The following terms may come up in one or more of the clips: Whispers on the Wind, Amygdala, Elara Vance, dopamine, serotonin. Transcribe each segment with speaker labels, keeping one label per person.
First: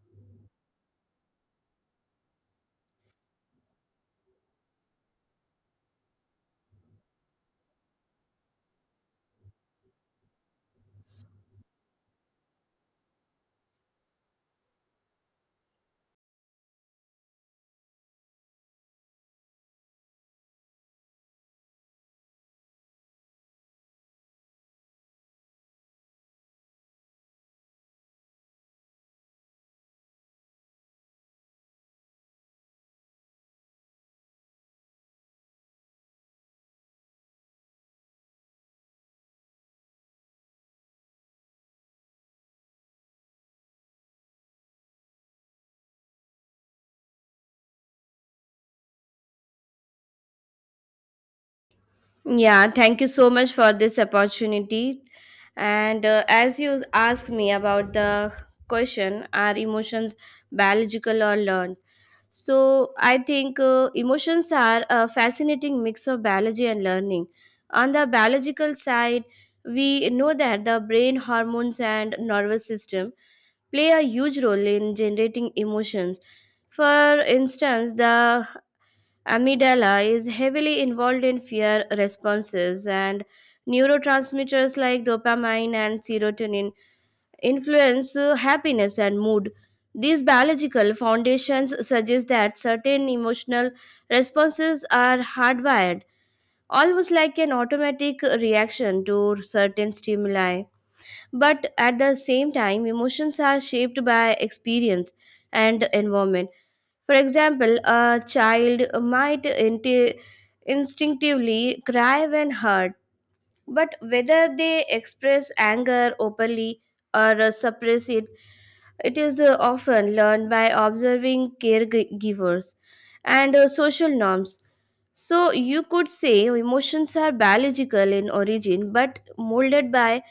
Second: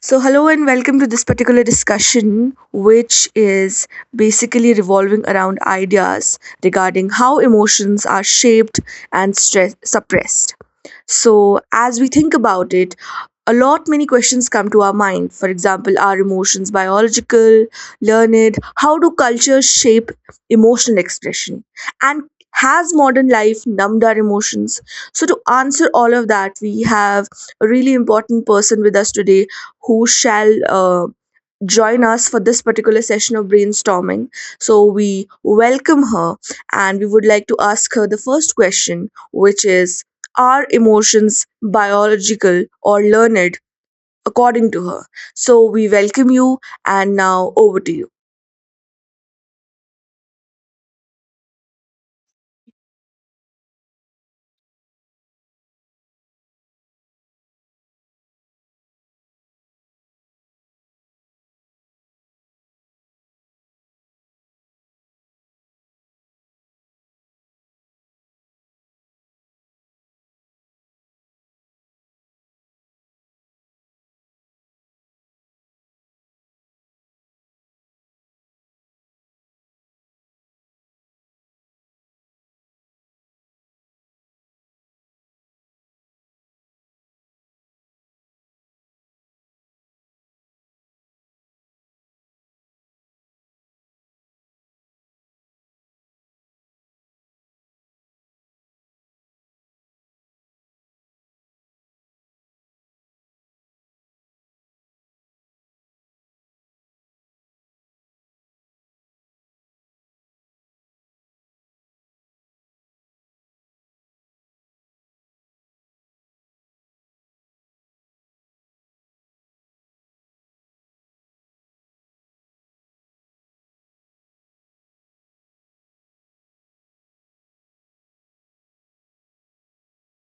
Speaker 1: So, hello and welcome to this particular discussion, which is basically revolving around ideas regarding how emotions are shaped and stress suppressed. So, as we think about it, a lot many questions come to our mind. For example, are emotions biological, learned? How do cultures shape emotional expression? And has modern life numbed our emotions? So, to answer all of that, we have a really important person with us today who shall join us for this particular session of brainstorming. So we welcome her and we would like to ask her the first question, which is: are emotions biological or learned according to her? So we welcome you, and now over to you.
Speaker 2: Yeah, thank you so much for this opportunity. And as you asked me about the question, are emotions biological or learned? So I think emotions are a fascinating mix of biology and learning. On the biological side, we know that the brain hormones and nervous system play a huge role in generating emotions. For instance, the Amygdala is heavily involved in fear responses, and neurotransmitters like dopamine and serotonin influence happiness and mood. These biological foundations suggest that certain emotional responses are hardwired, almost like an automatic reaction to certain stimuli. But at the same time, emotions are shaped by experience and environment. For example, a child might inti- instinctively cry when hurt, but whether they express anger openly or suppress it, it is often learned by observing caregivers and social norms. So, you could say emotions are biological in origin but molded by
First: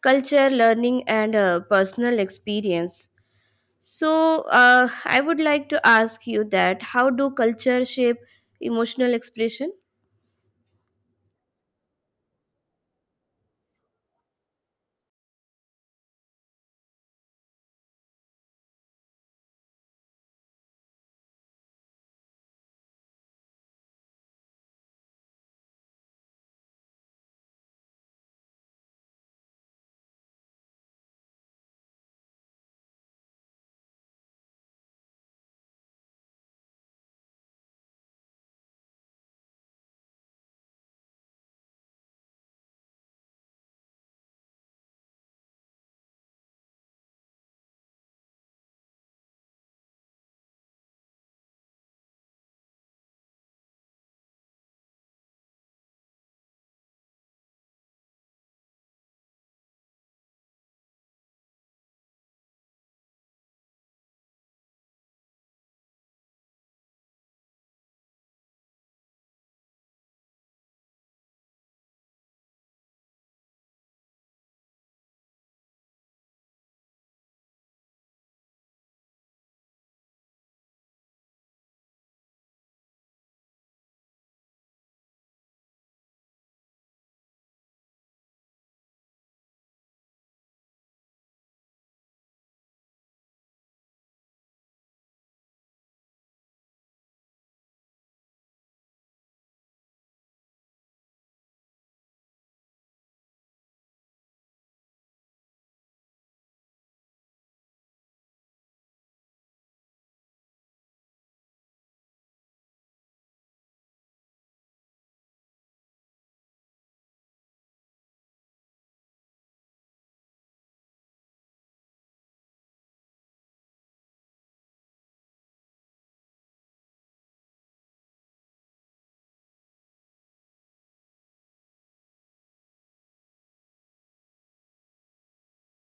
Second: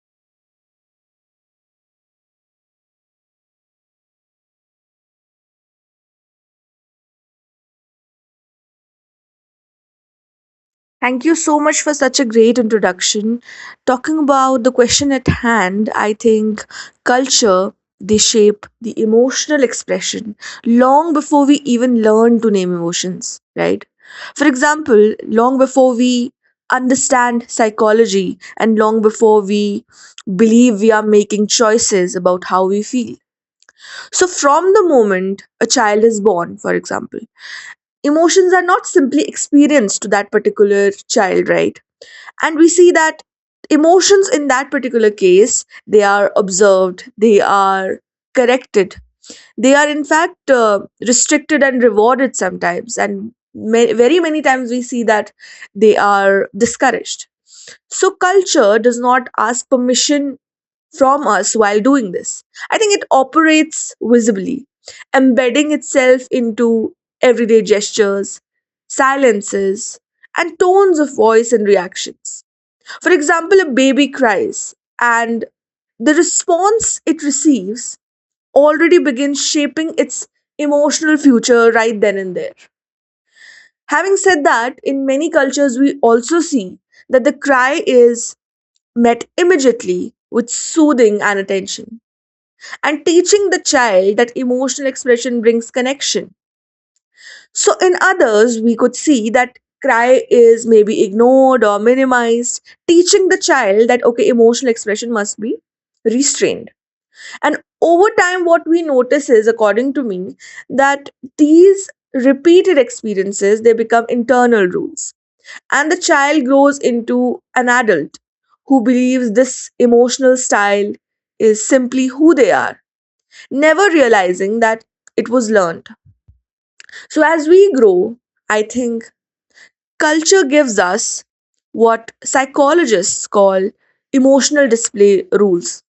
Speaker 2: culture, learning, and personal experience. So, I would like to ask you that how do culture shape emotional expression?
Speaker 1: Thank you so much for such a great introduction. Talking about the question at hand, I think culture, they shape the emotional expression long before we even learn to name emotions, right? For example, long before we understand psychology and long before we believe we are making choices about how we feel. So, from the moment a child is born, for example, emotions are not simply experienced to that particular child, right? And we see that emotions in that particular case, they are observed, they are corrected, they are in fact restricted and rewarded sometimes, and very many times we see that they are discouraged. So culture does not ask permission from us while doing this. I think it operates visibly, embedding itself into everyday gestures, silences, and tones of voice and reactions. For example, a baby cries, and the response it receives already begins shaping its emotional future right then and there. Having said that, in many cultures, we also see that the cry is met immediately with soothing and attention, and teaching the child that emotional expression brings connection. So, in others, we could see that cry is maybe ignored or minimized, teaching the child that, okay, emotional expression must be restrained. And over time, what we notice is, according to me, that these repeated experiences, they become internal rules, and the child grows into an adult who believes this emotional style is simply who they are, never realizing that it was learned. So as we grow, I think culture gives us what psychologists call emotional display rules.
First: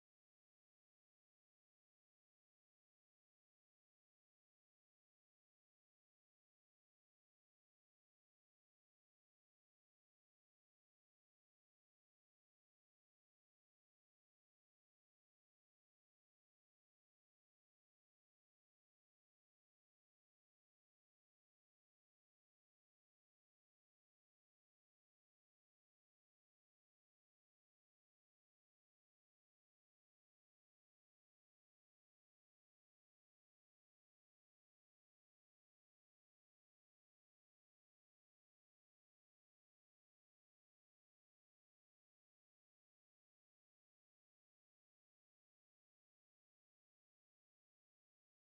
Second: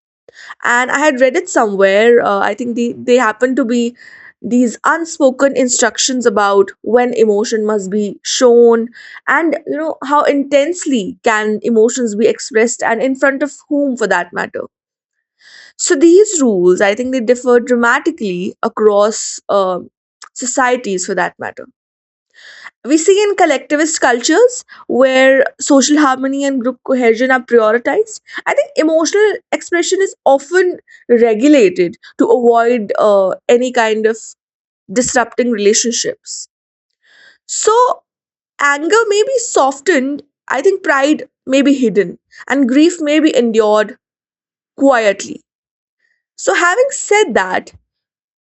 Speaker 1: And I had read it somewhere, I think they happen to be these unspoken instructions about when emotion must be shown, and, you know, how intensely can emotions be expressed, and in front of whom for that matter. So these rules, I think they differ dramatically across societies for that matter. We see in collectivist cultures, where social harmony and group cohesion are prioritized, I think emotional expression is often regulated to avoid any kind of disrupting relationships. So, anger may be softened, I think pride may be hidden, and grief may be endured quietly. So, having said that,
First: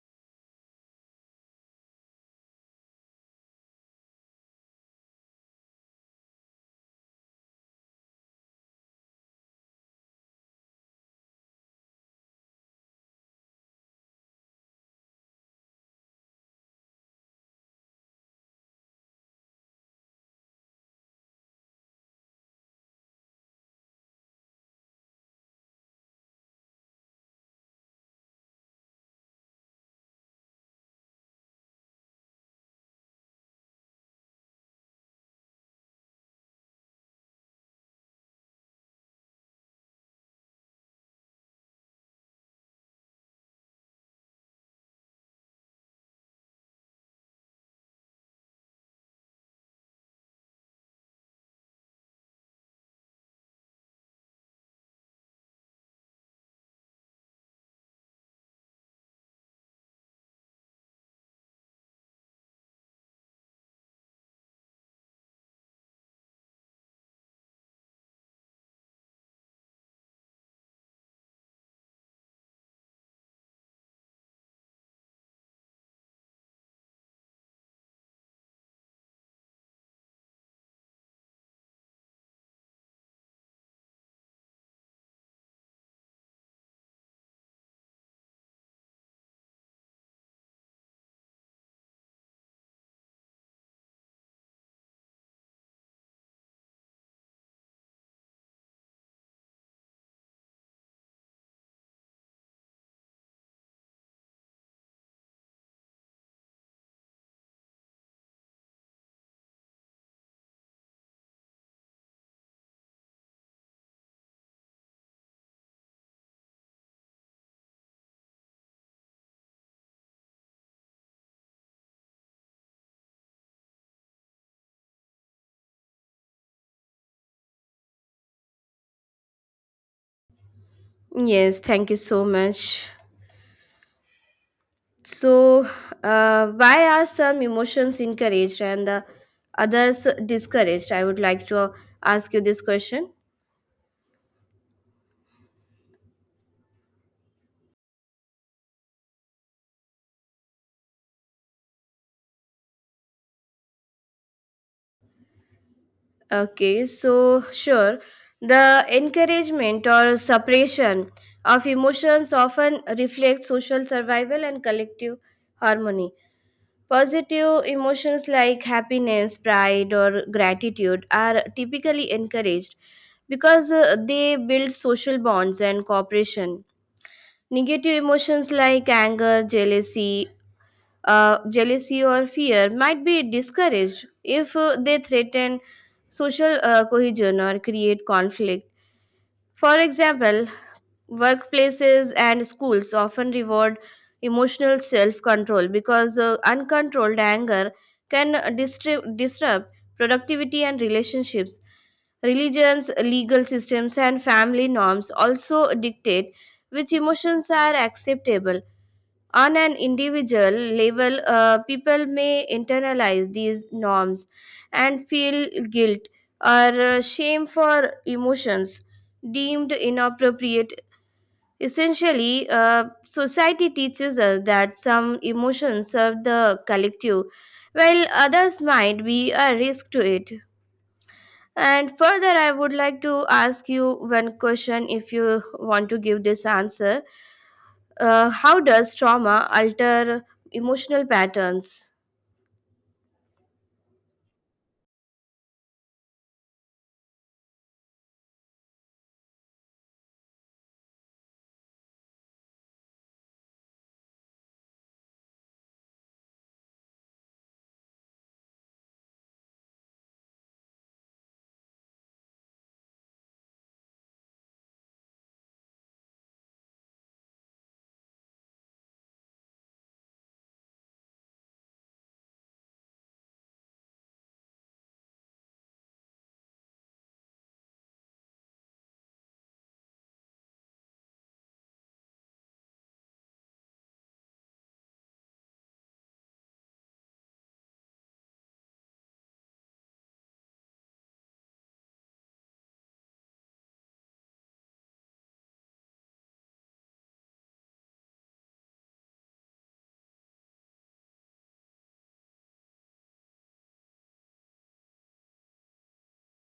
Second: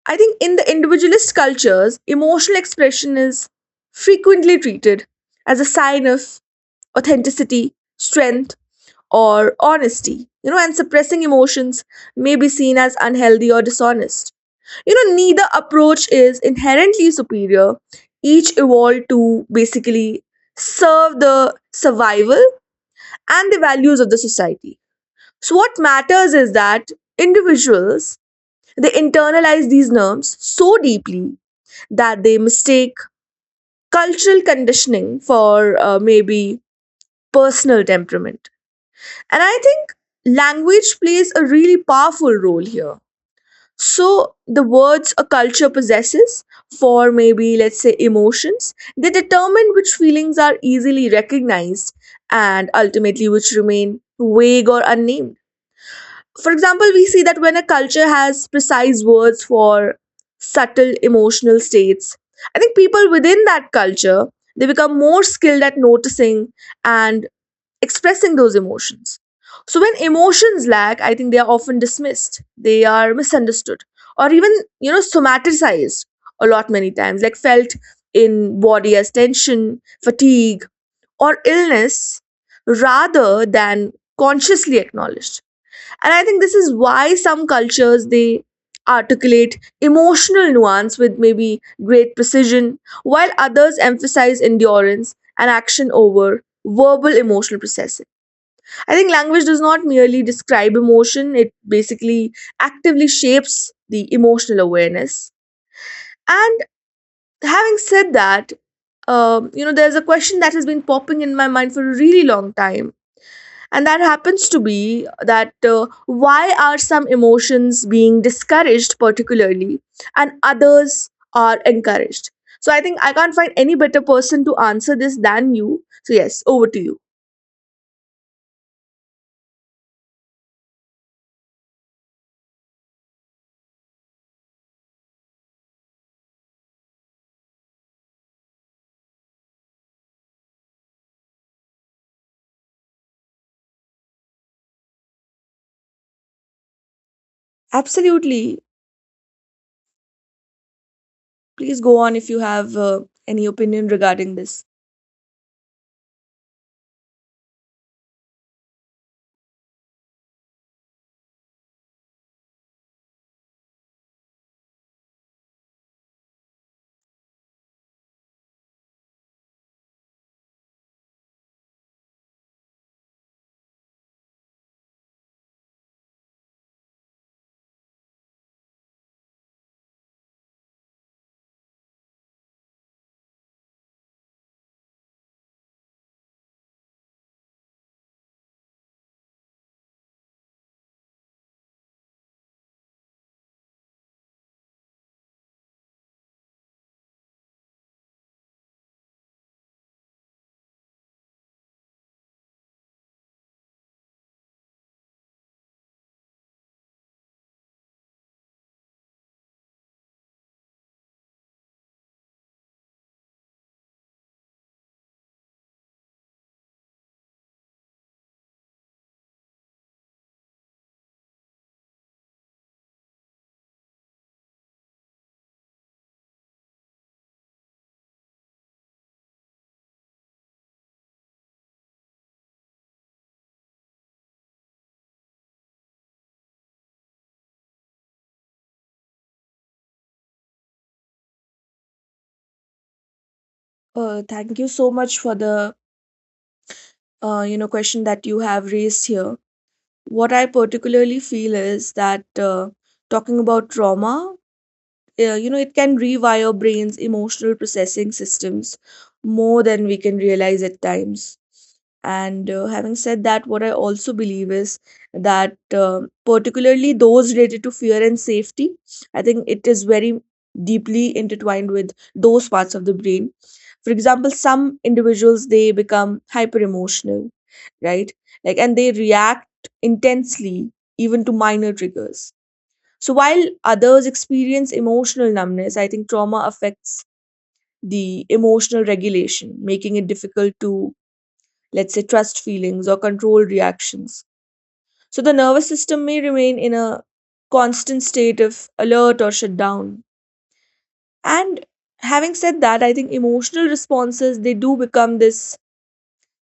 Speaker 1: I think in the individualist cultures, emotional expression is frequently treated as a sign of authenticity, strength, or honesty. You know, and suppressing emotions may be seen as unhealthy or dishonest. You know, neither approach is inherently superior. Each evolved to basically serve the survival and the values of the society. So, what matters is that individuals, they internalize these norms so deeply that they mistake cultural conditioning for maybe personal temperament. And I think language plays a really powerful role here. So, the words a culture possesses for, maybe, let's say, emotions, they determine which feelings are easily recognized and ultimately which remain vague or unnamed. For example, we see that when a culture has precise words for subtle emotional states, I think people within that culture, they become more skilled at noticing and expressing those emotions. So when emotions lack, I think they are often dismissed, they are misunderstood, or even, you know, somaticized a lot many times, like felt in body as tension, fatigue, or illness, rather than consciously acknowledged. And I think this is why some cultures, they articulate emotional nuance with maybe great precision, while others emphasize endurance and action over verbal emotional processing. I think language does not merely describe emotion, it basically actively shapes the emotional awareness. And having said that, you know, there's a question that has been popping in my mind for a really long time, and that happens to be that why are some emotions being discouraged, particularly, and others are encouraged? So I think I can't find any better person to answer this than you. So, yes, over to you.
Speaker 2: Yes, thank you so much. So, why are some emotions encouraged and the others discouraged? I would like to ask you this question.
Speaker 1: Absolutely. Please go on if you have any opinion regarding this.
Speaker 2: Okay, so sure. The encouragement or suppression of emotions often reflects social survival and collective harmony. Positive emotions like happiness, pride, or gratitude are typically encouraged because they build social bonds and cooperation. Negative emotions like anger, jealousy or fear might be discouraged if they threaten social cohesion or create conflict. For example, workplaces and schools often reward emotional self control because uncontrolled anger disrupt productivity and relationships. Religions, legal systems, and family norms also dictate which emotions are acceptable. On an individual level, people may internalize these norms and feel guilt or shame for emotions deemed inappropriate. Essentially, society teaches us that some emotions serve the collective, while others might be a risk to it. And further, I would like to ask you one question if you want to give this answer. How does trauma alter emotional patterns?
Speaker 1: Thank you so much for the you know question that you have raised here. What I particularly feel is that, talking about trauma, you know, it can rewire brains emotional processing systems more than we can realize at times. And having said that, what I also believe is that uh, particularly those related to fear and safety, I think it is very deeply intertwined with those parts of the brain. For example, some individuals, they become hyper emotional, right? Like, and they react intensely even to minor triggers, so while others experience emotional numbness. I think trauma affects the emotional regulation, making it difficult to, let's say, trust feelings or control reactions. So the nervous system may remain in a constant state of alert or shutdown. And having said that, I think emotional responses, they do become this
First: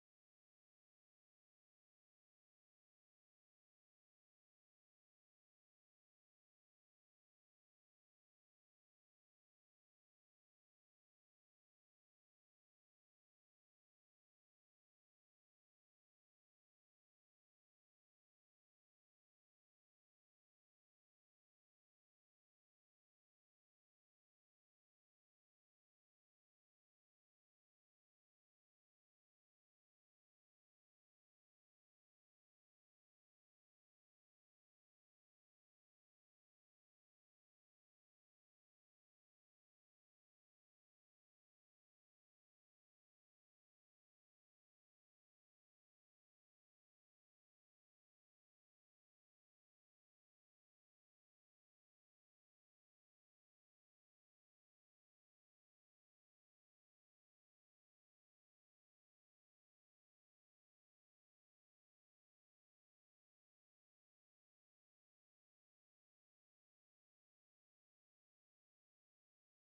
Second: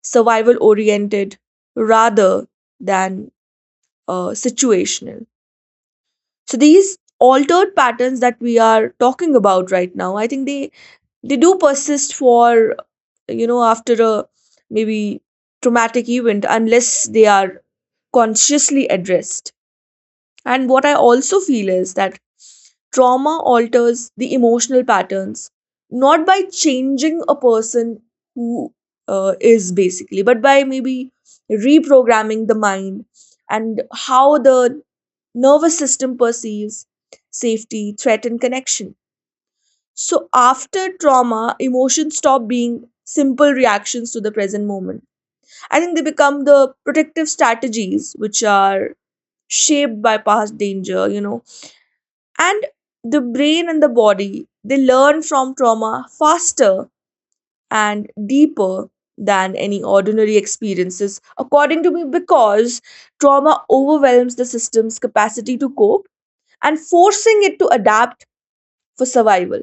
Speaker 1: survival oriented rather than situational. So these altered patterns that we are talking about right now, I think they do persist for, you know, after a, maybe, traumatic event, unless they are consciously addressed. And what I also feel is that trauma alters the emotional patterns not by changing a person who is basically, but by maybe reprogramming the mind and how the nervous system perceives safety, threat, and connection. So after trauma, emotions stop being simple reactions to the present moment. I think they become the protective strategies which are shaped by past danger, you know. And the brain and the body, they learn from trauma faster and deeper than any ordinary experiences, according to me, because trauma overwhelms the system's capacity to cope and forcing it to adapt for survival.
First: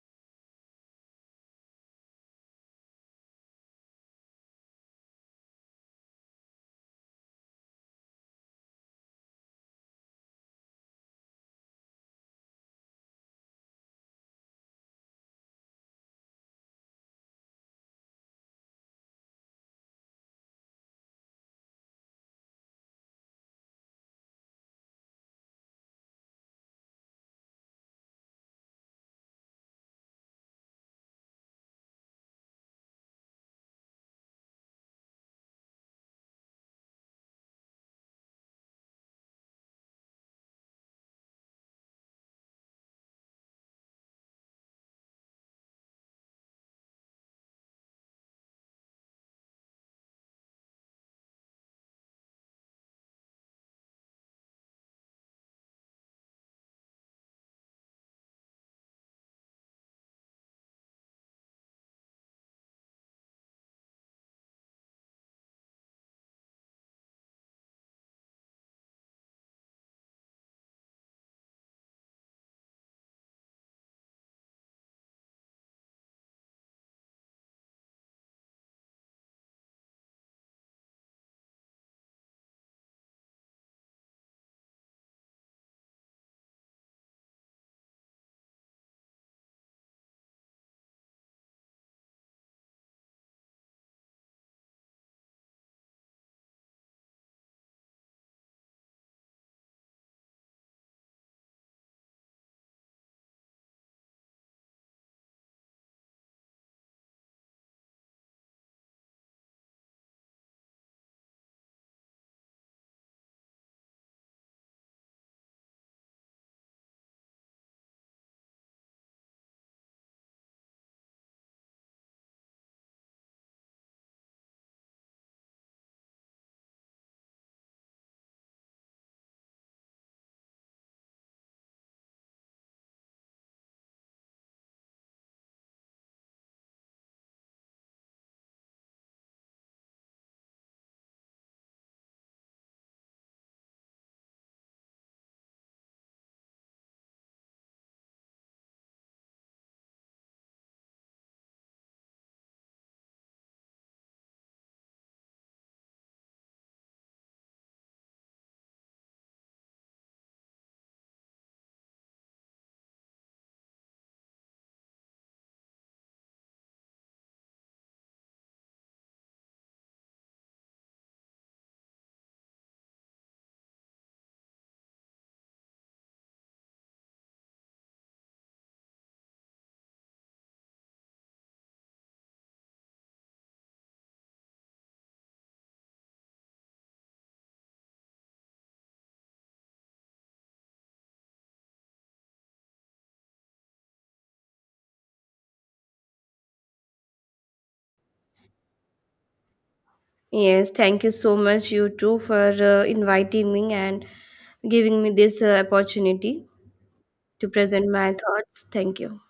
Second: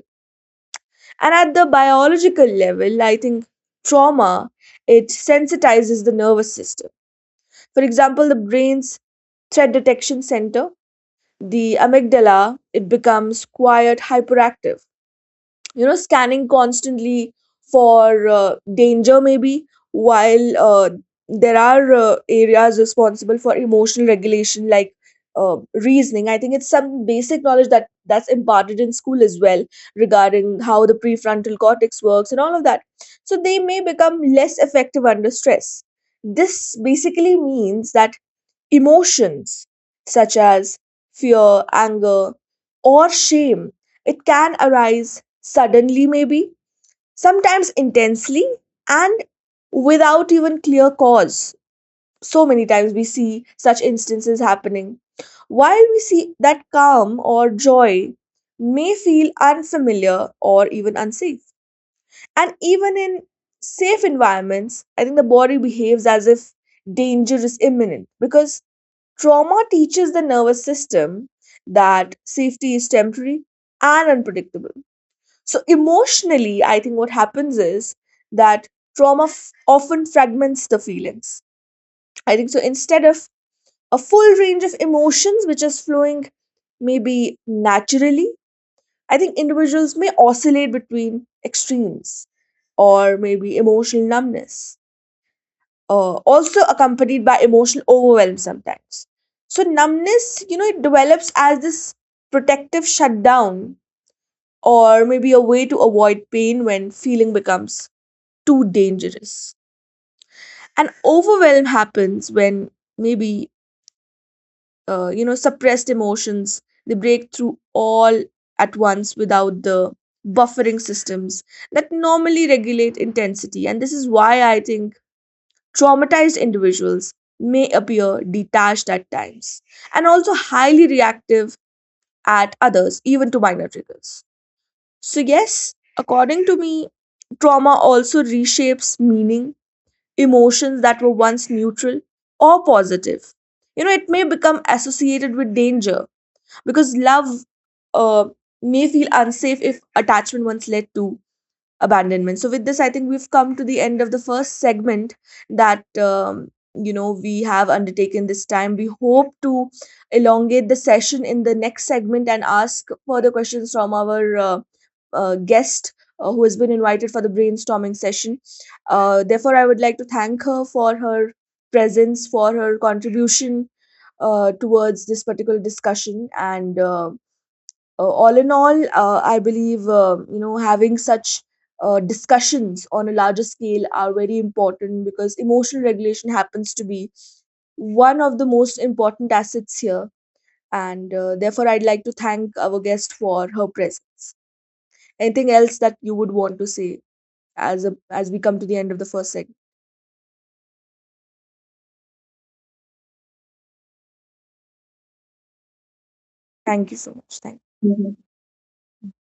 Speaker 1: And at the biological level, I think trauma, it sensitizes the nervous system. For example, the brain's threat detection center, the amygdala, it becomes quiet hyperactive, you know, scanning constantly for danger, maybe, while there are areas responsible for emotional regulation, like uh, reasoning. I think it's some basic knowledge that that's imparted in school as well, regarding how the prefrontal cortex works and all of that. So they may become less effective under stress. This basically means that emotions such as fear, anger, or shame, it can arise suddenly, maybe, sometimes intensely, and without even clear cause. So many times we see such instances happening. While we see that calm or joy may feel unfamiliar or even unsafe. And even in safe environments, I think the body behaves as if danger is imminent because trauma teaches the nervous system that safety is temporary and unpredictable. So, emotionally, I think what happens is that trauma often fragments the feelings. I think so. Instead of a full range of emotions, which is flowing maybe naturally, I think individuals may oscillate between extremes, or maybe emotional numbness also accompanied by emotional overwhelm sometimes. So, numbness, you know, it develops as this protective shutdown, or maybe a way to avoid pain when feeling becomes too dangerous. And overwhelm happens when, maybe, you know, suppressed emotions, they break through all at once without the buffering systems that normally regulate intensity. And this is why I think traumatized individuals may appear detached at times and also highly reactive at others, even to minor triggers. So, yes, according to me, trauma also reshapes meaning. Emotions that were once neutral or positive, you know, it may become associated with danger, because love uh, may feel unsafe if attachment once led to abandonment. So with this, I think we've come to the end of the first segment that, you know, we have undertaken this time. We hope to elongate the session in the next segment and ask further questions from our guest, who has been invited for the brainstorming session. Therefore, I would like to thank her for her presence, for her contribution towards this particular discussion. And all in all, I believe, you know, having such discussions on a larger scale are very important, because emotional regulation happens to be one of the most important assets here, and therefore I'd like to thank our guest for her presence. Anything else that you would want to say as we come to the end of the first segment?
Speaker 2: Yes, thank you so much, you too, for inviting me and giving me this opportunity
Speaker 1: Thank you so much.
Speaker 2: to
Speaker 1: Thank.
Speaker 2: present my
Speaker 1: You.
Speaker 2: thoughts. Thank you.